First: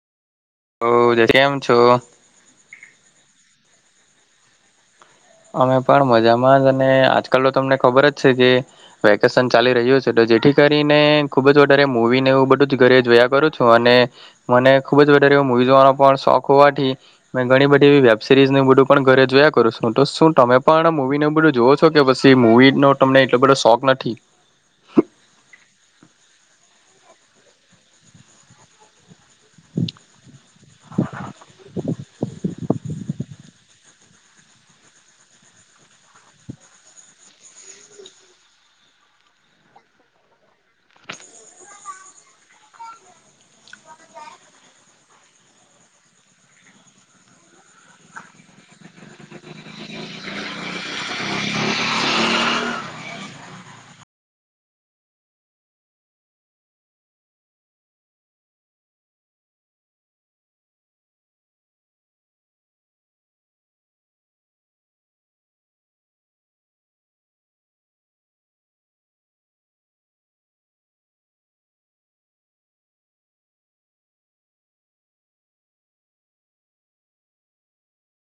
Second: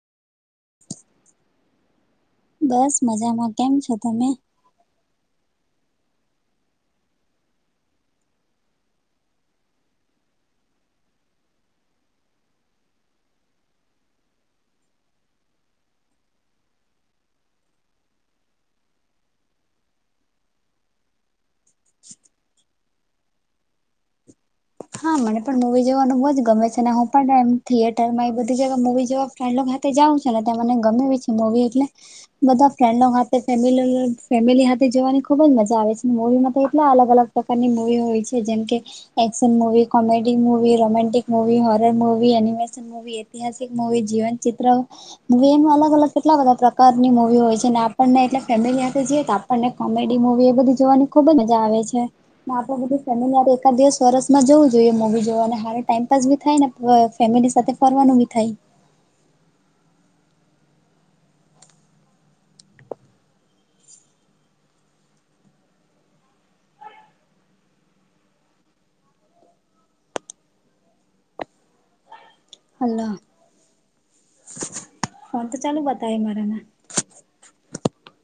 [unintelligible] કેમ છો? બસ મજામાં કેમ છો તમે? અમે પણ મજામાં જ અને આજકાલ તો તમને ખબર જ છે કે વેકેશન ચાલી રહ્યું છે તો જેથી કરીને ખૂબ વધારે મૂવી ને એવું બધું જ ઘરે જોયા કરું છું અને મને ખૂબ જ વધારે મૂવી જોવાનો પણ શોખ હોવાથી મેં ઘણી બધી એવી વેબ સિરીઝને એવું બધું પણ ઘરે જોયા કરું છું. હું તો શું તમે પણ મૂવી ન એવુ બધું જોવો છો કે પછી મૂવી નો તમને એટલો બધો શોખ નથી. હા મને પણ મૂવી જોવાનું બહુ જ ગમે છે અને હું પણ એમ થિયેટરમાં એ બધી જગા મૂવી જોવા ફ્રેન્ડ લોગ હાથે જાઉં છે ને તે મને ગમે છે મુવી એટલે બધા ફ્રેન્ડો હાથે ફેમિલી ફેમિલી હાથે જવાની ખુબ જ મજા આવે છે. મુવીમાં તો એટલા અલગ અલગ પ્રકારની મૂવી હોય છે જેમકે એક action movie comedy movie, romantic movie, horror movie animation હવે ઐતિહાસિક મુવી જીવન ચિત્ર મૂવીમાં અલગ અલગ કેટલા બધા પ્રકારની મુૂવી હોય છે ને આપણને એટલે ફેમિલી સાથે જઈએ તો આપ આપણને કોમેડી મુવી એ બધુ જોવાની ખુબ જ મજા આવે છે ને આપણે બધું ફેમિલી સાથે એકાદ દિવસ વરસ. માં જોવું જોઈએ મુવી જોવા અને હામેં ટાઈમપાસ ભી થાય ને ફ ફેમિલી સાથે ફરવાનું બી થાય. હલો ફોન તો ચાલુ બતાવે મારા માં.